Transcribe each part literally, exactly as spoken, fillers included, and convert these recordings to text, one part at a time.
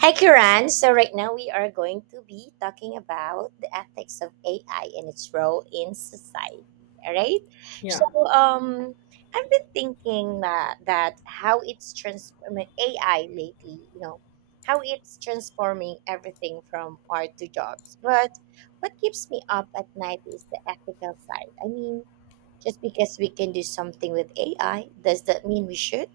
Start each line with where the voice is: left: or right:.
right: Hi, Kiran. So, right now we are going to be talking about the ethics of A I and its role in society. All right. So,
left: Yeah.
right: um, I've been thinking that, that how it's transforming A I lately, you know, how it's transforming everything from art to jobs. But what keeps me up at night is the ethical side. I mean, just because we can do something with A I, does that mean we should?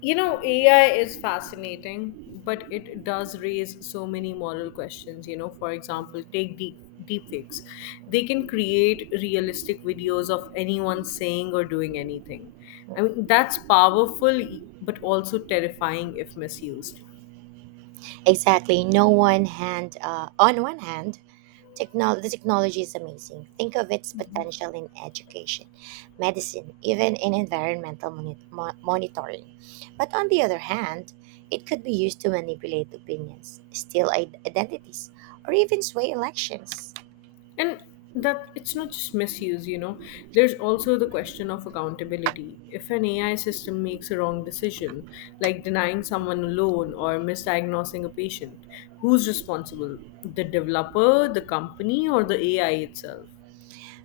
left: You know, A I is fascinating, but it does raise so many moral questions. You know, for example, take deep deepfakes. They can create realistic videos of anyone saying or doing anything. I mean,
right: Mm-hmm.
left: that's powerful, but also terrifying if misused.
right: Exactly. No one hand. Uh, on one hand, technol- the technology is amazing. Think of its potential in education, medicine, even in environmental moni- mo- monitoring. But on the other hand, it could be used to manipulate opinions, steal i- identities, or even sway elections.
left: And that it's not just misuse, you know there's also the question of accountability. If an AI system makes a wrong decision, like denying someone a loan or misdiagnosing a patient, who's responsible? The developer, the company, or the AI itself?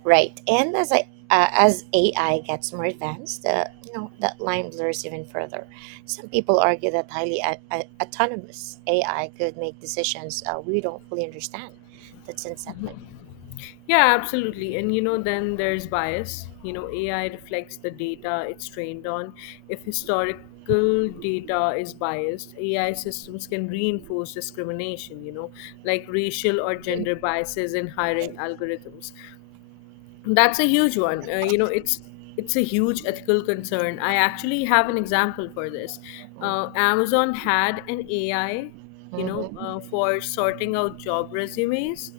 right: Right. And as I uh, as A I gets more advanced, the you know that line blurs even further. Some people argue that highly a- a- autonomous A I could make decisions uh, we don't fully understand. That's unsettling.
left: Yeah, absolutely. And you know, then there's bias. You know, A I reflects the data it's trained on. If historical data is biased, A I systems can reinforce discrimination, you know, like racial or gender biases in hiring algorithms. That's a huge one. Uh, you know, it's it's a huge ethical concern. I actually have an example for this. Uh,
right: Mm-hmm.
left: Amazon had an A I, you know, uh,
right: Mm-hmm.
left: for sorting out job resumes,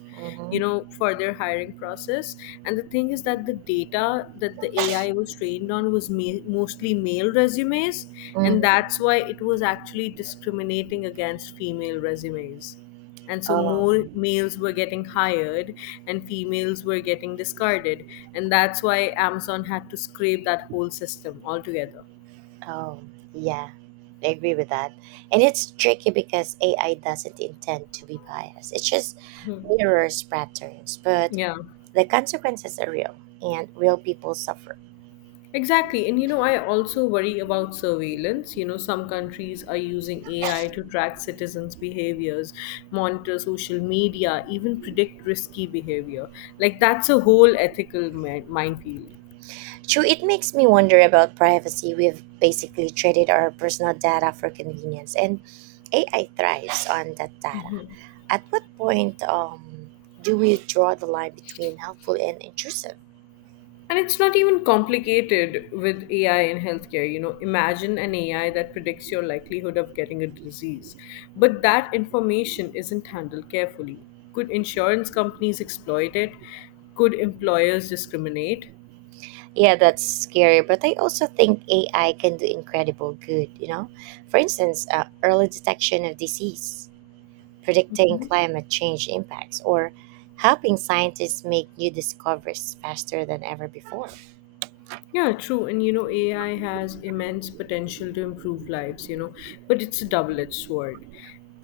left: you know, for their hiring process. And the thing is that the data that the A I was trained on was ma- mostly male resumes, and that's
right: Mm-hmm.
left: why it was actually discriminating against female resumes, and so
right: Oh,
left: more males were getting hired and females were getting discarded, and that's why Amazon had to scrape that whole system altogether.
right: oh, yeah. I agree with that. And it's tricky because A I doesn't intend to be biased. It just mirrors patterns, but
left: Yeah.
right: the consequences are real and real people suffer.
left: Exactly. And you know, I also worry about surveillance. You know, some countries are using A I to track citizens' behaviors, monitor social media, even predict risky behavior. Like, that's a whole ethical mi- minefield.
right: True, it makes me wonder about privacy. We've basically traded our personal data for convenience, and A I thrives on that data. At what point um, do we draw the line between helpful and intrusive?
left: And it's not even complicated with A I in healthcare. You know, imagine an A I that predicts your likelihood of getting a disease, but that information isn't handled carefully. Could insurance companies exploit it? Could employers discriminate?
right: Yeah, that's scary, but I also think A I can do incredible good, you know? For instance, uh, early detection of disease, predicting climate change impacts, or helping scientists make new discoveries faster than ever before.
left: Yeah, true. And you know, A I has immense potential to improve lives, you know, but it's a double edged sword.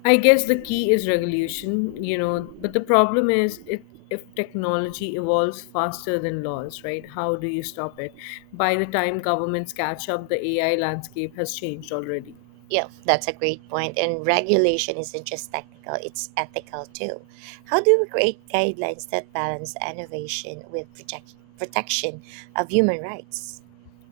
left: I guess the key is regulation, you know, but the problem is it if technology evolves faster than laws, right? How do you stop it? By the time governments catch up, the A I landscape has changed already.
right: Yeah, that's a great point. And regulation isn't just technical, it's ethical too. How do we create guidelines that balance innovation with protect- protection of human rights?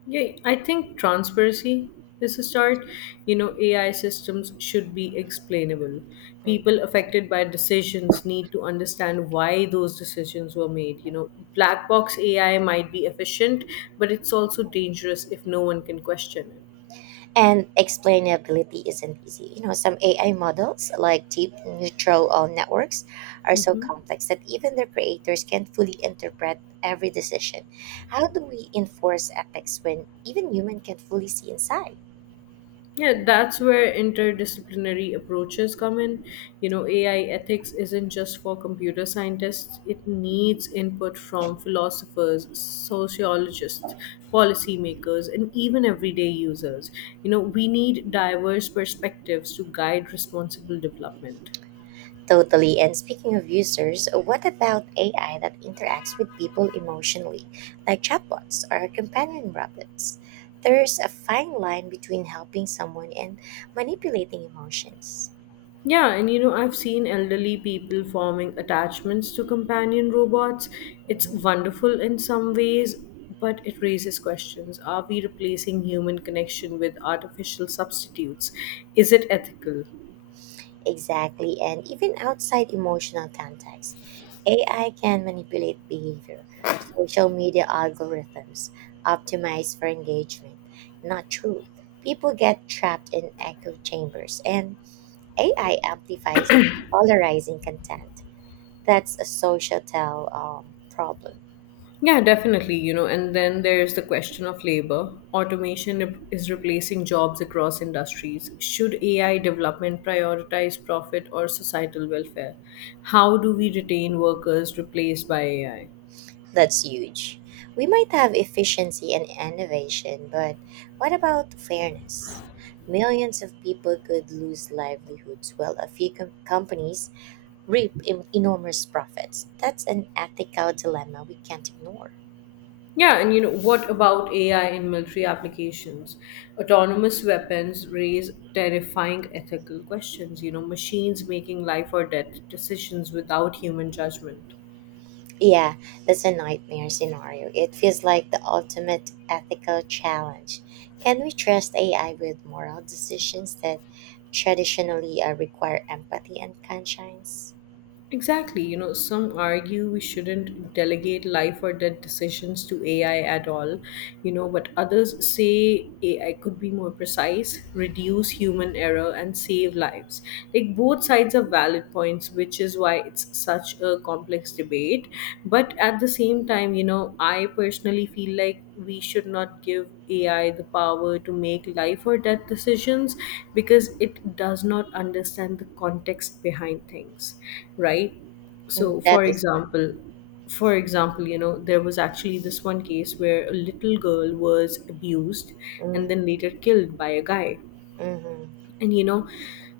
left: Yeah, I think transparency is a start. You know, A I systems should be explainable. People
right: Mm.
left: affected by decisions need to understand why those decisions were made. You know, black box A I might be efficient, but it's also dangerous if no one can question it.
right: And explainability isn't easy. You know, some A I models like deep neutral uh, networks are so
left: Mhm.
right: complex that even their creators can't fully interpret every decision. How do we enforce ethics when even human can't fully see inside?
left: Yeah, that's where interdisciplinary approaches come in. You know, A I ethics isn't just for computer scientists, it needs input from philosophers, sociologists, policymakers, and even everyday users. You know, we need diverse perspectives to guide responsible development.
right: Totally. And speaking of users, what about A I that interacts with people emotionally, like chatbots or companion robots? There's a fine line between helping someone and manipulating emotions.
left: Yeah, and you know, I've seen elderly people forming attachments to companion robots. It's
right: Mhm.
left: wonderful in some ways, but it raises questions. Are we replacing human connection with artificial substitutes? Is it ethical?
right: Exactly. And even outside emotional context, A I can manipulate behavior, social media algorithms, optimize for engagement, not truth. People get trapped in echo chambers and A I amplifies polarizing content. That's a societal um, problem.
left: Yeah, definitely, you know, and then there's the question of labor. Automation re- is replacing jobs across industries. Should A I development prioritize profit or societal welfare? How do we retain workers replaced by A I?
right: That's huge. We might have efficiency and innovation, but what about fairness? Millions of people could lose livelihoods while a few com- companies reap em- enormous profits. That's an ethical dilemma we can't ignore.
left: Yeah, and you know, what about A I in military applications? Autonomous weapons raise terrifying ethical questions, you know, machines making life or death decisions without human judgment.
right: Yeah, that's a nightmare scenario. It feels like the ultimate ethical challenge. Can we trust A I with moral decisions that traditionally uh, require empathy and conscience?
left: Exactly. You know, some argue we shouldn't delegate life or death decisions to A I at all, you know, but others say A I could be more precise, reduce human error, and save lives. Like, both sides are valid points, which is why it's such a complex debate. But at the same time, you know, I personally feel like we should not give A I the power to make life or death decisions because it does not understand the context behind things, right? So,
right: Mm,
left: for
right: that is good.
left: example, for example, you know, there was actually this one case where a little girl was abused and
right: Mm,
left: then later killed by a guy.
right: mm-hmm.
left: And you know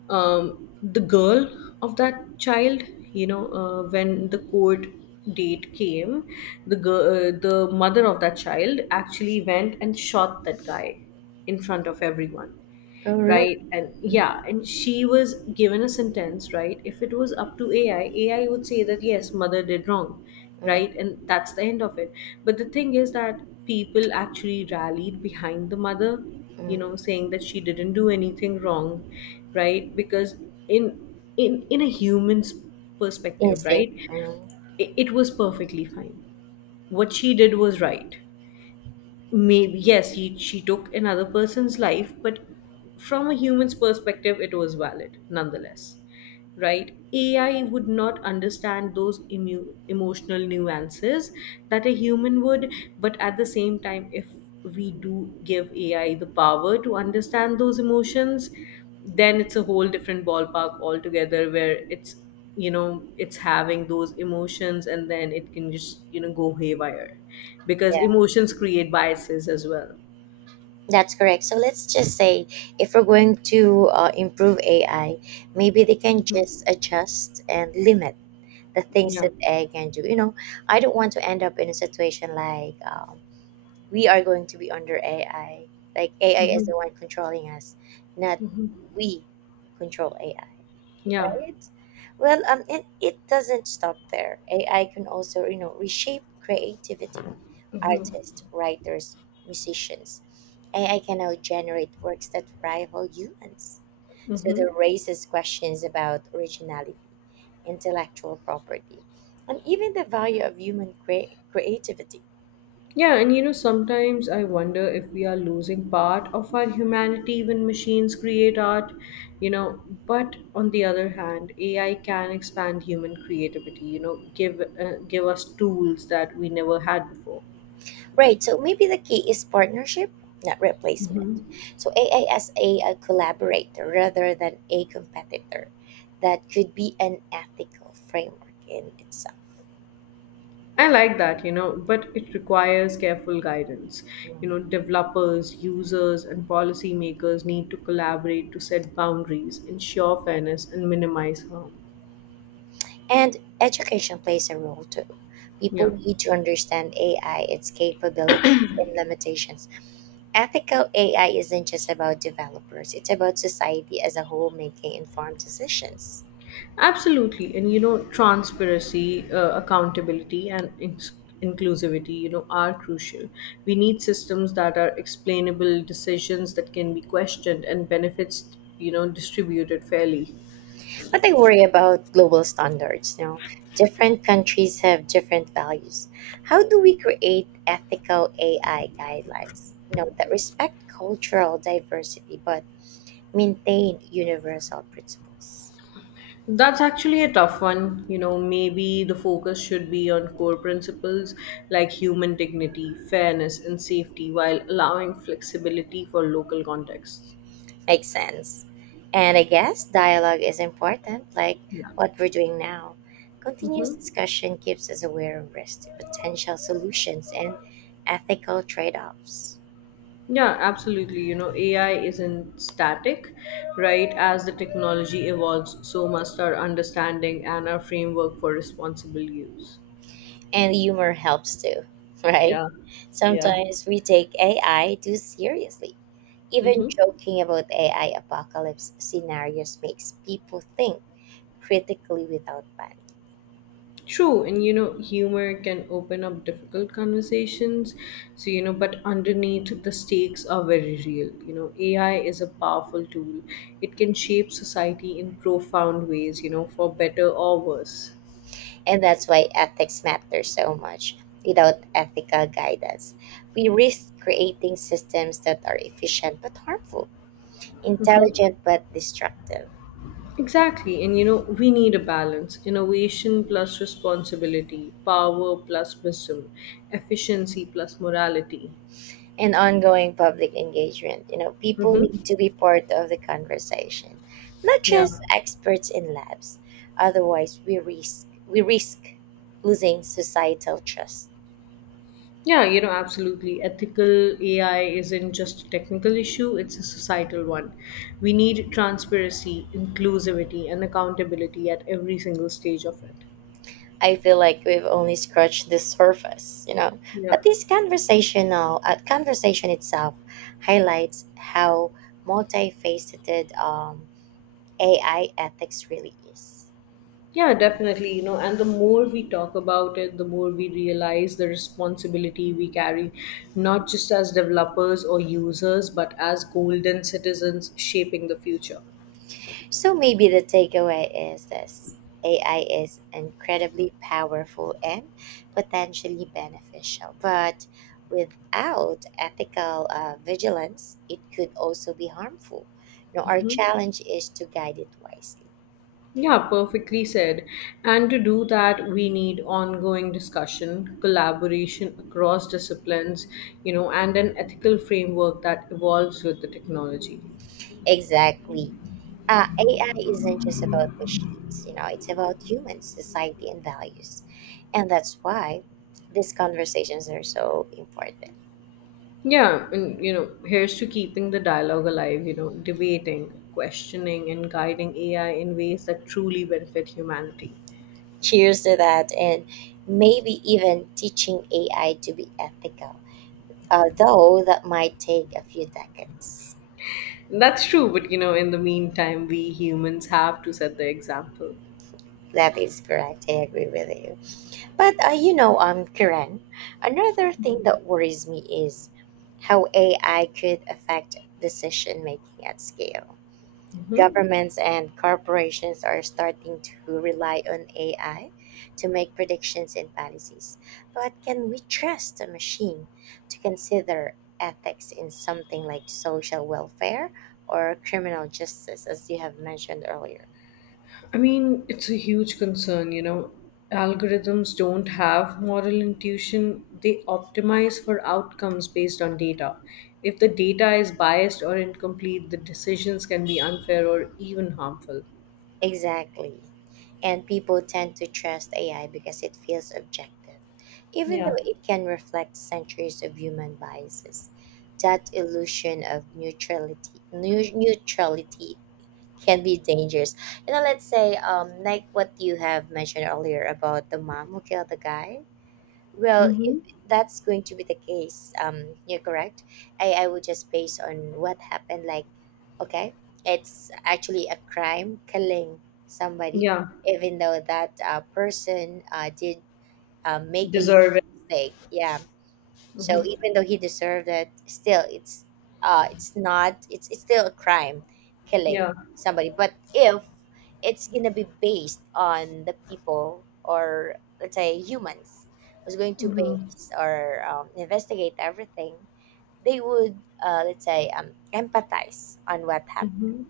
left: um, the girl of that child, you know uh, when the court date came, the girl uh, the mother of that child actually went and shot that guy in front of everyone,
right: Oh, really?
left: right. And yeah, and she was given a sentence, right. If it was up to ai ai would say that yes, mother did wrong, right,
right: Mm,
left: and that's the end of it. But the thing is that people actually rallied behind the mother, you know
right: mm,
left: saying that she didn't do anything wrong, right, because in in in a human's perspective,
right: instinct.
left: right,
right: Mm,
left: it, it was perfectly fine. What she did was right. Maybe yes, he she took another person's life, but from a human's perspective it was valid nonetheless, right. AI would not understand those emu- emotional nuances that a human would. But at the same time, if we do give AI the power to understand those emotions, then it's a whole different ballpark altogether, where it's you know it's having those emotions, and then it can just, you know go haywire because
right: yeah,
left: emotions create biases as well.
right: that's correct. So let's just say if we're going to uh, improve A I, maybe they can
left: Mhm.
right: just adjust and limit the things
left: Yeah.
right: that I can do. You know, I don't want to end up in a situation like um, we are going to be under A I. Like A I is
left: Mhm.
right: the one controlling us, not we control A I,
left: Yeah.
right: right? Well, um, and it doesn't stop there. A I can also, you know, reshape creativity. Artists, writers, musicians. A I can now generate works that rival humans. So
left: Hmm.
right: that raises questions about originality, intellectual property, and even the value of human crea- creativity.
left: Yeah, and you know, sometimes I wonder if we are losing part of our humanity when machines create art, you know. But on the other hand, A I can expand human creativity, you know, give uh, give us tools that we never had before.
right: Right. So maybe the key is partnership, not replacement. So A I as a, a collaborator rather than a competitor. That could be an ethical framework in itself.
left: I like that, you know, but it requires careful guidance. You know, developers, users, and policymakers need to collaborate to set boundaries, ensure fairness, and minimize harm.
right: And education plays a role too. People
left: Yeah.
right: need to understand A I, its capabilities and limitations. Ethical A I isn't just about developers, it's about society as a whole making informed decisions.
left: Absolutely. And you know, transparency, uh, accountability, and ins- inclusivity, you know, are crucial. We need systems that are explainable, decisions that can be questioned, and benefits, you know, distributed fairly.
right: But I worry about global standards. You know, different countries have different values. How do we create ethical A I guidelines? You know, that respect cultural diversity but maintain universal principles.
left: That's actually a tough one. You know, maybe the focus should be on core principles like human dignity, fairness, and safety while allowing flexibility for local contexts.
right: Makes sense. And I guess dialogue is important, like what we're doing now. Continuous discussion keeps us aware of risk, potential solutions, and ethical trade offs.
left: Yeah, absolutely. You know, A I isn't static, right? As the technology evolves, so must our understanding and our framework for responsible use.
right: And humor helps too, right?
left: Yeah, yeah.
right: Sometimes we take A I too seriously. Even
left: Mm-hmm.
right: joking about A I apocalypse scenarios makes people think critically without panic.
left: True, and you know, humor can open up difficult conversations. So, you know, but underneath the stakes are very real. You know, A I is a powerful tool, it can shape society in profound ways, you know, for better or worse.
right: And that's why ethics matter so much. Without ethical guidance, we risk creating systems that are efficient but harmful. Intelligent but destructive.
left: Exactly, and you know, we need a balance innovation plus responsibility, power plus wisdom, efficiency plus morality.
right: and ongoing public engagement. You know, people
left: Mm-hmm.
right: need to be part of the conversation, not
left: Yeah.
right: just experts in labs. Otherwise, we risk we risk losing societal trust.
left: Yeah, you know, absolutely. Ethical A I isn't just a technical issue, it's a societal one. We need transparency, inclusivity, and accountability at every single stage of it.
right: I feel like we've only scratched the surface, you know.
left: Yeah.
right: But this conversational uh, conversation itself highlights how multifaceted um, A I ethics really is.
left: Yeah, definitely. You know, and the more we talk about it, the more we realize the responsibility we carry, not just as developers or users, but as golden citizens shaping the future.
right: So maybe the takeaway is this: A I is incredibly powerful and potentially beneficial, but without ethical uh, vigilance, it could also be harmful. You know, our challenge is to guide it wisely.
left: Yeah, perfectly said. And to do that, we need ongoing discussion, collaboration across disciplines, you know, and an ethical framework that evolves with the technology.
right: Exactly. Uh, A I isn't just about machines, you know, it's about humans, society, and values. And that's why these conversations are so important.
left: Yeah, and you know, here's to keeping the dialogue alive, you know, debating, questioning, and guiding A I in ways that truly benefit humanity.
right: Cheers to that, and maybe even teaching A I to be ethical, although that might take a few decades.
left: That's true, but you know, in the meantime, we humans have to set the example.
right: That is correct. I agree with you. But uh, you know, um, Karen, another thing that worries me is how A I could affect decision making at scale. Governments and corporations are starting to rely on A I to make predictions and policies. But can we trust a machine to consider ethics in something like social welfare or criminal justice, as you have mentioned earlier?
left: I mean, it's a huge concern, you know. Algorithms don't have moral intuition, they optimize for outcomes based on data. If the data is biased or incomplete, the decisions can be unfair or even harmful.
right: Exactly. And people tend to trust A I because it feels objective, even
left: Yeah.
right: though it can reflect centuries of human biases. That illusion of neutrality, neu- neutrality can be dangerous. You know, let's say, um, like what you have mentioned earlier about the mom who killed the guy. Well, if
left: Mm-hmm.
right: that's going to be the case, um, you're correct. I, I would just base on what happened. Like, okay, it's actually a crime killing somebody,
left: Yeah.
right: even though that uh, person uh, did uh, make a
left: Deserve
right: huge
left: it.
right: mistake. Yeah, so even though he deserved it, still it's uh it's not it's it's still a crime killing
left: Yeah.
right: somebody. But if it's gonna be based on the people or let's say humans who's going to base or um, investigate everything, they would uh, let's say um, empathize on what happened,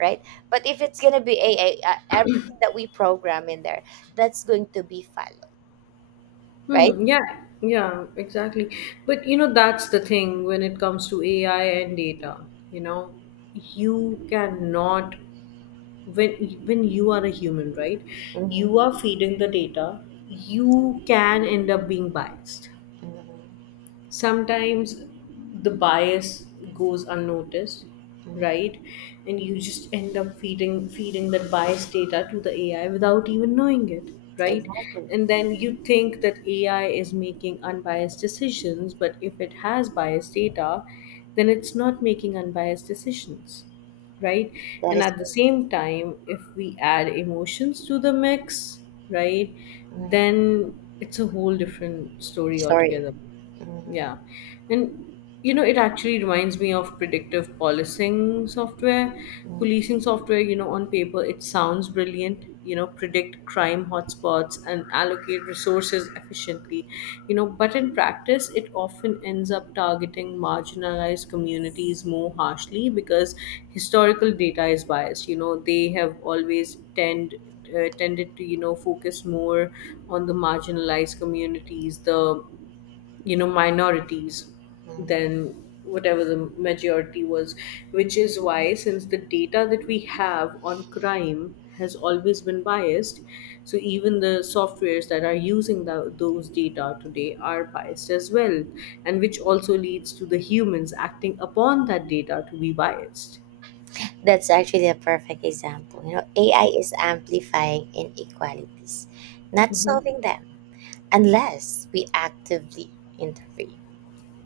right: right? But if it's gonna be a, a, a- everything that we program in there, that's going to be followed, right?
left: Hmm. Yeah. Yeah. Exactly. But you know, that's the thing when it comes to A I and data. You know, you cannot when when you are a human, right? You are
right: Hmm.
left: feeding the data. You can end up being biased.
right: Hmm.
left: Sometimes the bias goes unnoticed, right, and you just end up feeding feeding that bias data to the AI without even knowing it, right.
right: Exactly.
left: And then you think that AI is making unbiased decisions, but if it has biased data then it's not making unbiased decisions, right.
right: That
left: And
right: is
left: at the same time, if we add emotions to the mix, right, then it's a whole different story
right: sorry.
left: altogether. Yeah. And you know, it actually reminds me of predictive policing software. Policing software, you know, on paper, it sounds brilliant, you know, predict crime hotspots and allocate resources efficiently, you know, but in practice, it often ends up targeting marginalized communities more harshly because historical data is biased. You know, they have always tend uh, tended to, you know focus more on the marginalized communities, the, you know minorities, than whatever the majority was, which is why, since the data that we have on crime has always been biased, so even the softwares that are using tho- those data today are biased as well, and which also leads to the humans acting upon that data to be biased.
right: That's actually a perfect example. You know, A I is amplifying inequalities, not
left: Mhm.
right: solving them, unless we actively intervene.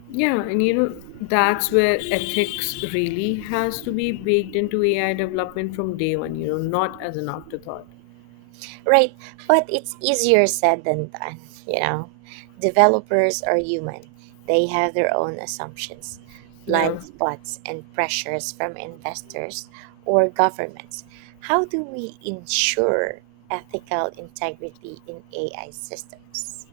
left: Yeah, and you know, that's where ethics really has to be baked into A I development from day one, you know, not as an afterthought.
right: Right, but it's easier said than done, you know. Developers are human. They have their own assumptions,
left: Yeah.
right: blind spots, and pressures from investors or governments. How do we ensure ethical integrity in A I systems?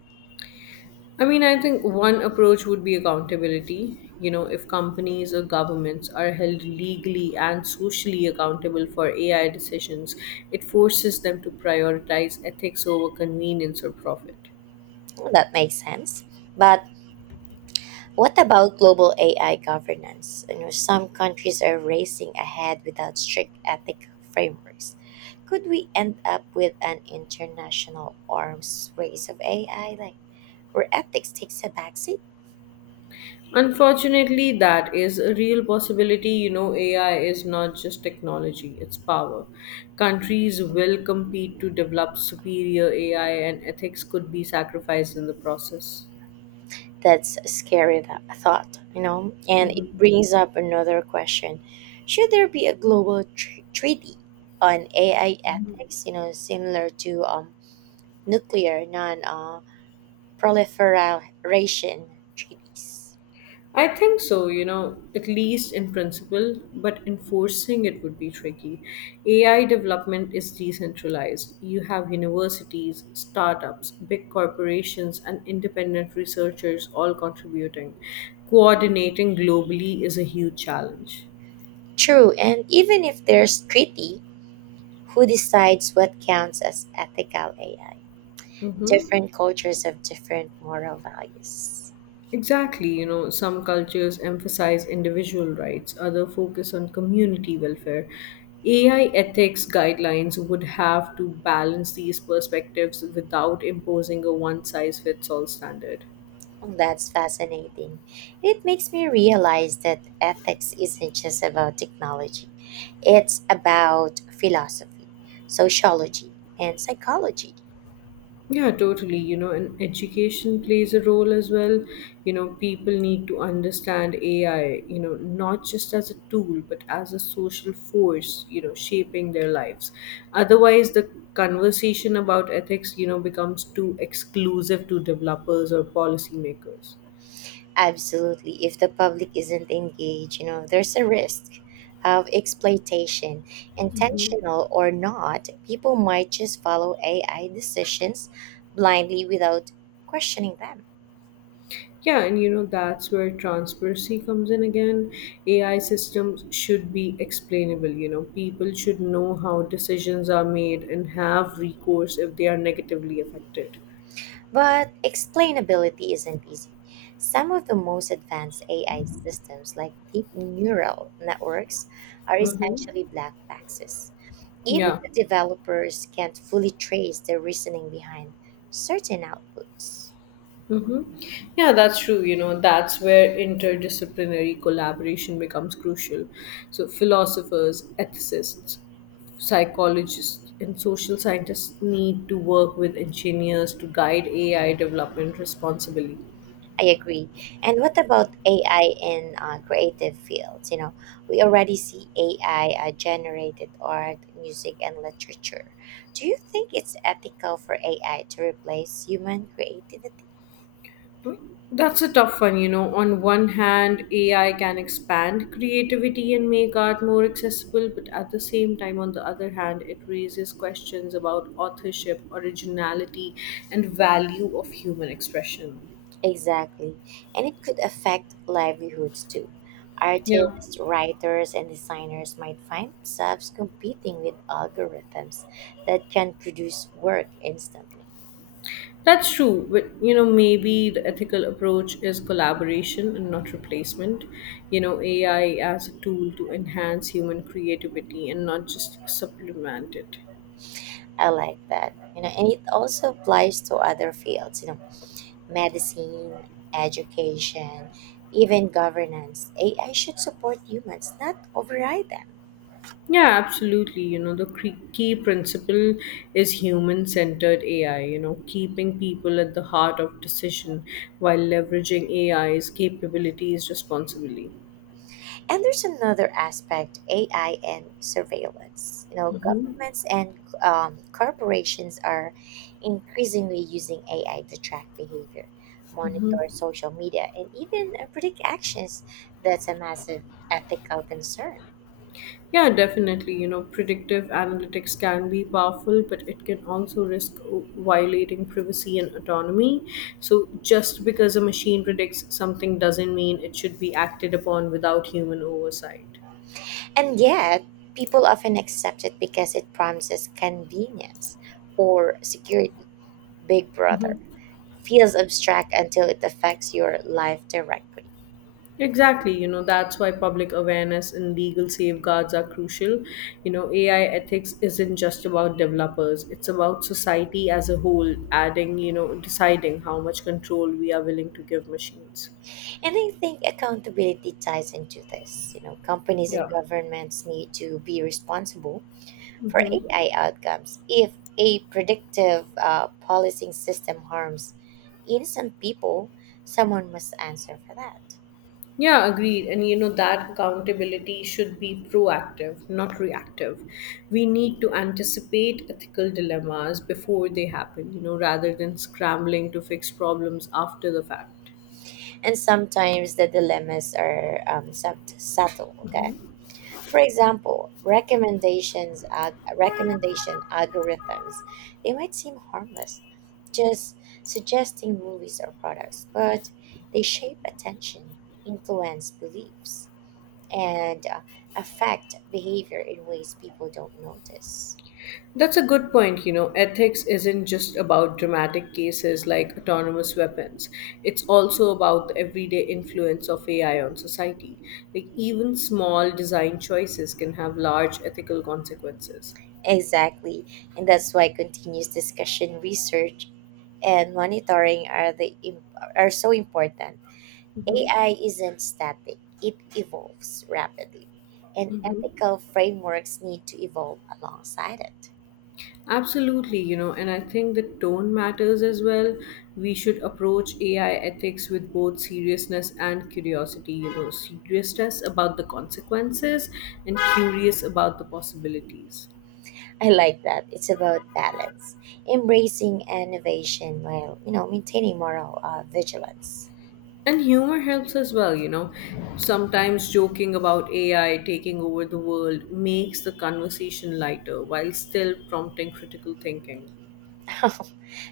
left: I mean, I think one approach would be accountability. You know, if companies or governments are held legally and socially accountable for A I decisions, it forces them to prioritize ethics over convenience or profit.
right: Well, that makes sense. But what about global A I governance? You know, some countries are racing ahead without strict ethical frameworks. Could we end up with an international arms race of A I, like where ethics takes a backseat?
left: Unfortunately, that is a real possibility. You know, A I is not just technology, it's power. Countries will compete to develop superior A I, and ethics could be sacrificed in the process.
right: That's a scary th- thought, you know? And it brings up another question. Should there be a global tr- treaty on A I ethics, you know, similar to um, nuclear non uh, proliferation treaties?
left: I think so, you know, at least in principle, but enforcing it would be tricky. A I development is decentralized. You have universities, startups, big corporations, and independent researchers all contributing. Coordinating globally is a huge challenge.
right: True, and even if there's treaty, who decides what counts as ethical A I?
left: Mhm.
right: Different cultures have different moral values.
left: Exactly, you know, some cultures emphasize individual rights, others focus on community welfare. A I ethics guidelines would have to balance these perspectives without imposing a one size fits all standard.
right: That's fascinating. It makes me realize that ethics isn't just about technology, it's about philosophy, sociology, and psychology.
left: Yeah, totally. You know, and education plays a role as well. You know, people need to understand A I, you know, not just as a tool, but as a social force, you know, shaping their lives. Otherwise, the conversation about ethics, you know, becomes too exclusive to developers or policymakers.
right: Absolutely. If the public isn't engaged, you know, there's a risk of exploitation. Intentional or not, people might just follow A I decisions blindly without questioning them.
left: Yeah, and you know, that's where transparency comes in again. A I systems should be explainable. You know, people should know how decisions are made and have recourse if they are negatively affected.
right: But explainability isn't easy. Some of the most advanced A I systems, like deep neural networks, are
left: Mm-hmm.
right: essentially black boxes. Even
left: Yeah.
right: the developers can't fully trace the reasoning behind certain outputs.
left: Mm-hmm. Yeah, that's true. You know, that's where interdisciplinary collaboration becomes crucial. So, philosophers, ethicists, psychologists, and social scientists need to work with engineers to guide A I development responsibly.
right: I agree. And what about A I in uh, creative fields? You know, we already see A I uh, generated art, music, and literature. Do you think it's ethical for A I to replace human creativity?
left: That's a tough one, you know. On one hand, A I can expand creativity and make art more accessible, but at the same time, on the other hand, it raises questions about authorship, originality, and value of human expression.
right: Exactly. And it could affect livelihoods too.
left: Yeah,
right: Artists, writers, and designers might find themselves competing with algorithms that can produce work instantly.
left: that's true. But you know, maybe the ethical approach is collaboration and not replacement. You know, A I as a tool to enhance human creativity and not just supplement it.
right: I like that. You know, and it also applies to other fields. You know, medicine, education, even governance, A I should support humans, not override them.
left: Yeah, absolutely. You know, the cre- key principle is human centered A I, you know, keeping people at the heart of decision while leveraging AI's capabilities responsibly.
right: And there's another aspect: A I and surveillance. You know, governments and um, corporations are increasingly using A I to track behavior, monitor social media, and even uh, predict actions. That's a massive ethical concern.
left: Yeah, definitely. You know, predictive analytics can be powerful, but it can also risk violating privacy and autonomy. So, just because a machine predicts something doesn't mean it should be acted upon without human oversight.
right: And yet, people often accept it because it promises convenience or security. Big Brother feels abstract until it affects your life directly.
left: Exactly, you know, that's why public awareness and legal safeguards are crucial. You know, A I ethics isn't just about developers, it's about society as a whole, adding, you know, deciding how much control we are willing to give machines.
right: And I think accountability ties into this. You know, companies and
left: Yeah.
right: governments need to be responsible for A I outcomes. If a predictive uh, policing system harms innocent people, someone must answer for that.
left: Yeah, agreed. And you know, that accountability should be proactive, not reactive. We need to anticipate ethical dilemmas before they happen, you know, rather than scrambling to fix problems after the fact.
right: And sometimes the dilemmas are um, sub- subtle. Okay, for example, recommendations ag- recommendation algorithms, they might seem harmless, just suggesting movies or products, but they shape attention, influence beliefs, and uh, affect behavior in ways people don't notice.
left: That's a good point. You know, ethics isn't just about dramatic cases like autonomous weapons. It's also about the everyday influence of A I on society. Like, even small design choices can have large ethical consequences.
right: Exactly, and that's why continuous discussion, research, and monitoring are the im- are so important.
left: Hmm.
right: A I isn't static, it evolves rapidly, and
left: Hmm.
right: ethical frameworks need to evolve alongside it.
left: Absolutely, you know, and I think the tone matters as well. We should approach A I ethics with both seriousness and curiosity, you know, seriousness about the consequences and curious about the possibilities.
right: I like that. It's about balance, embracing innovation while, you know, maintaining moral uh, vigilance.
left: And humor helps as well, you know. Sometimes joking about A I taking over the world makes the conversation lighter while still prompting critical thinking.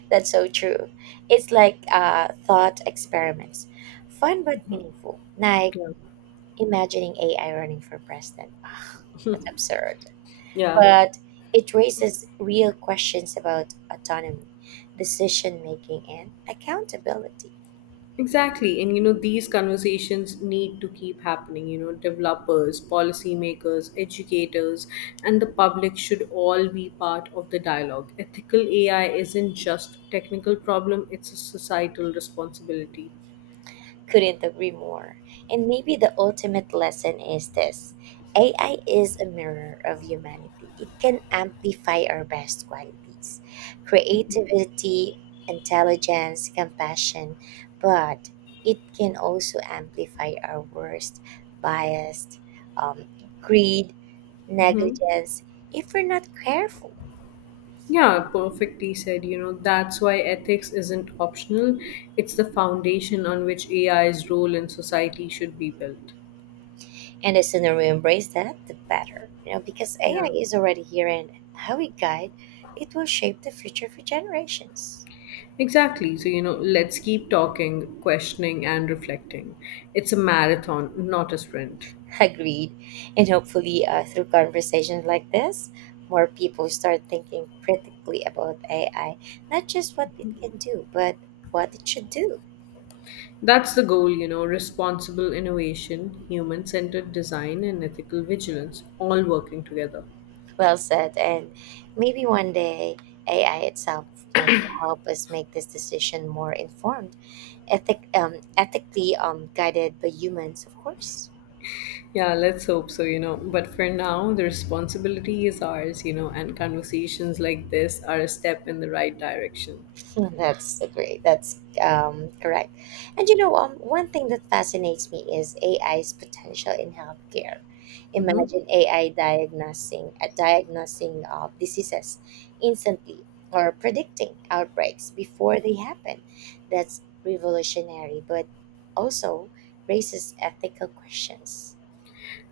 right: That's so true. It's like uh, thought experiments. Fun but meaningful. Like
left: Yeah.
right: imagining A I running for president. Ah, that's absurd.
left: Yeah.
right: But it raises real questions about autonomy, decision making, and accountability.
left: Exactly. And you know, these conversations need to keep happening. You know, developers, policymakers, educators, and the public should all be part of the dialogue. Ethical A I isn't just a technical problem, it's a societal responsibility.
right: Couldn't agree more. And maybe the ultimate lesson is this: A I is a mirror of humanity, it can amplify our best qualities, creativity, intelligence, compassion, but it can also amplify our worst, bias, um, greed,
left: Hmm.
right: negligence, if we're not careful.
left: Yeah, perfectly said. You know, that's why ethics isn't optional. It's the foundation on which AI's role in society should be built.
right: And the sooner we embrace that, the better. You know, because A I
left: Yeah,
right: is already here and how we guide it will shape the future for generations.
left: exactly. So, you know, let's keep talking, questioning, and reflecting. It's a marathon, not a sprint.
right: Agreed. And hopefully, uh, through conversations like this, more people start thinking critically about A I, not just what it can do, but what it should do.
left: That's the goal, you know, responsible innovation, human centered design, and ethical vigilance, all working together.
right: Well said. And maybe one day, A I itself, you know, will help us make this decision more informed, ethic, um, ethically, um, guided by humans, of course.
left: Yeah, let's hope so, you know. But for now, the responsibility is ours, you know, and conversations like this are a step in the right direction.
right: That's a great. That's um, correct. And you know, um, one thing that fascinates me is A I's potential in healthcare.
left: Hmm.
right: Imagine A I diagnosing uh, diagnosing uh, diseases instantly or predicting outbreaks before they happen. That's revolutionary, but also raises ethical questions.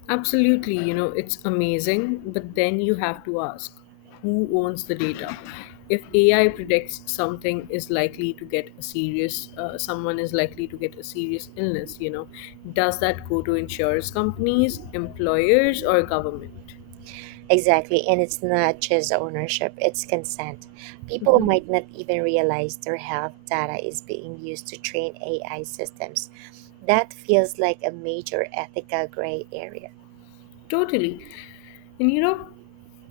left: Absolutely, you know, it's amazing. But then you have to ask, who owns the data? If A I predicts something is likely to get a serious, uh, someone is likely to get a serious illness, you know, does that go to insurance companies, employers, or government?
right: Exactly, and it's not just ownership, it's consent. People might not even realize their health data is being used to train A I systems. That feels like a major ethical gray area.
left: Totally. And you know,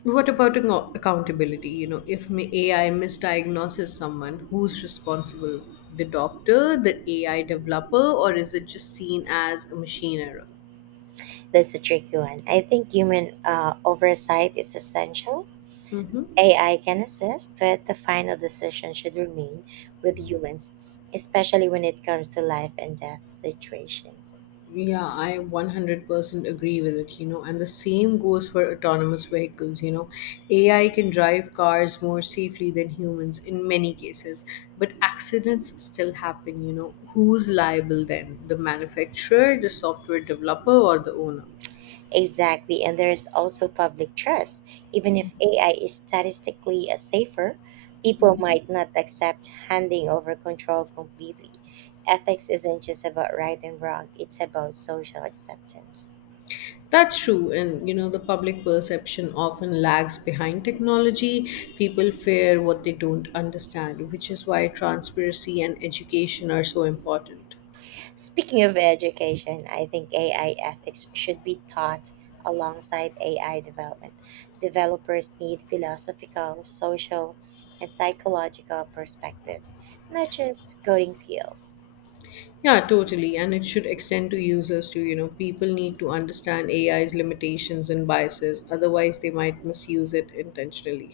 left: what about ac- accountability? You know, if ma- A I misdiagnoses someone, who's responsible? The doctor, the A I developer, or is it just seen as a machine error?
right: That's a tricky one. I think human uh, oversight is essential.
left: Hmm.
right: A I can assist, but the final decision should remain with humans, especially when it comes to life and death situations.
left: Yeah, I one hundred percent agree with it, you know, and the same goes for autonomous vehicles, you know. A I can drive cars more safely than humans in many cases, but accidents still happen, you know. Who's liable then? The manufacturer, the software developer, or the owner?
right: Exactly, and there is also public trust. Even if A I is statistically a safer, people might not accept handing over control completely. Ethics isn't just about right and wrong, it's about social acceptance.
left: That's true, and you know, the public perception often lags behind technology. People fear what they don't understand, which is why transparency and education are so important.
right: Speaking of education, I think A I ethics should be taught alongside A I development. Developers need philosophical, social, and psychological perspectives, not just coding skills.
left: Yeah, totally, and it should extend to users too. You know, people need to understand AI's limitations and biases. Otherwise, they might misuse it intentionally.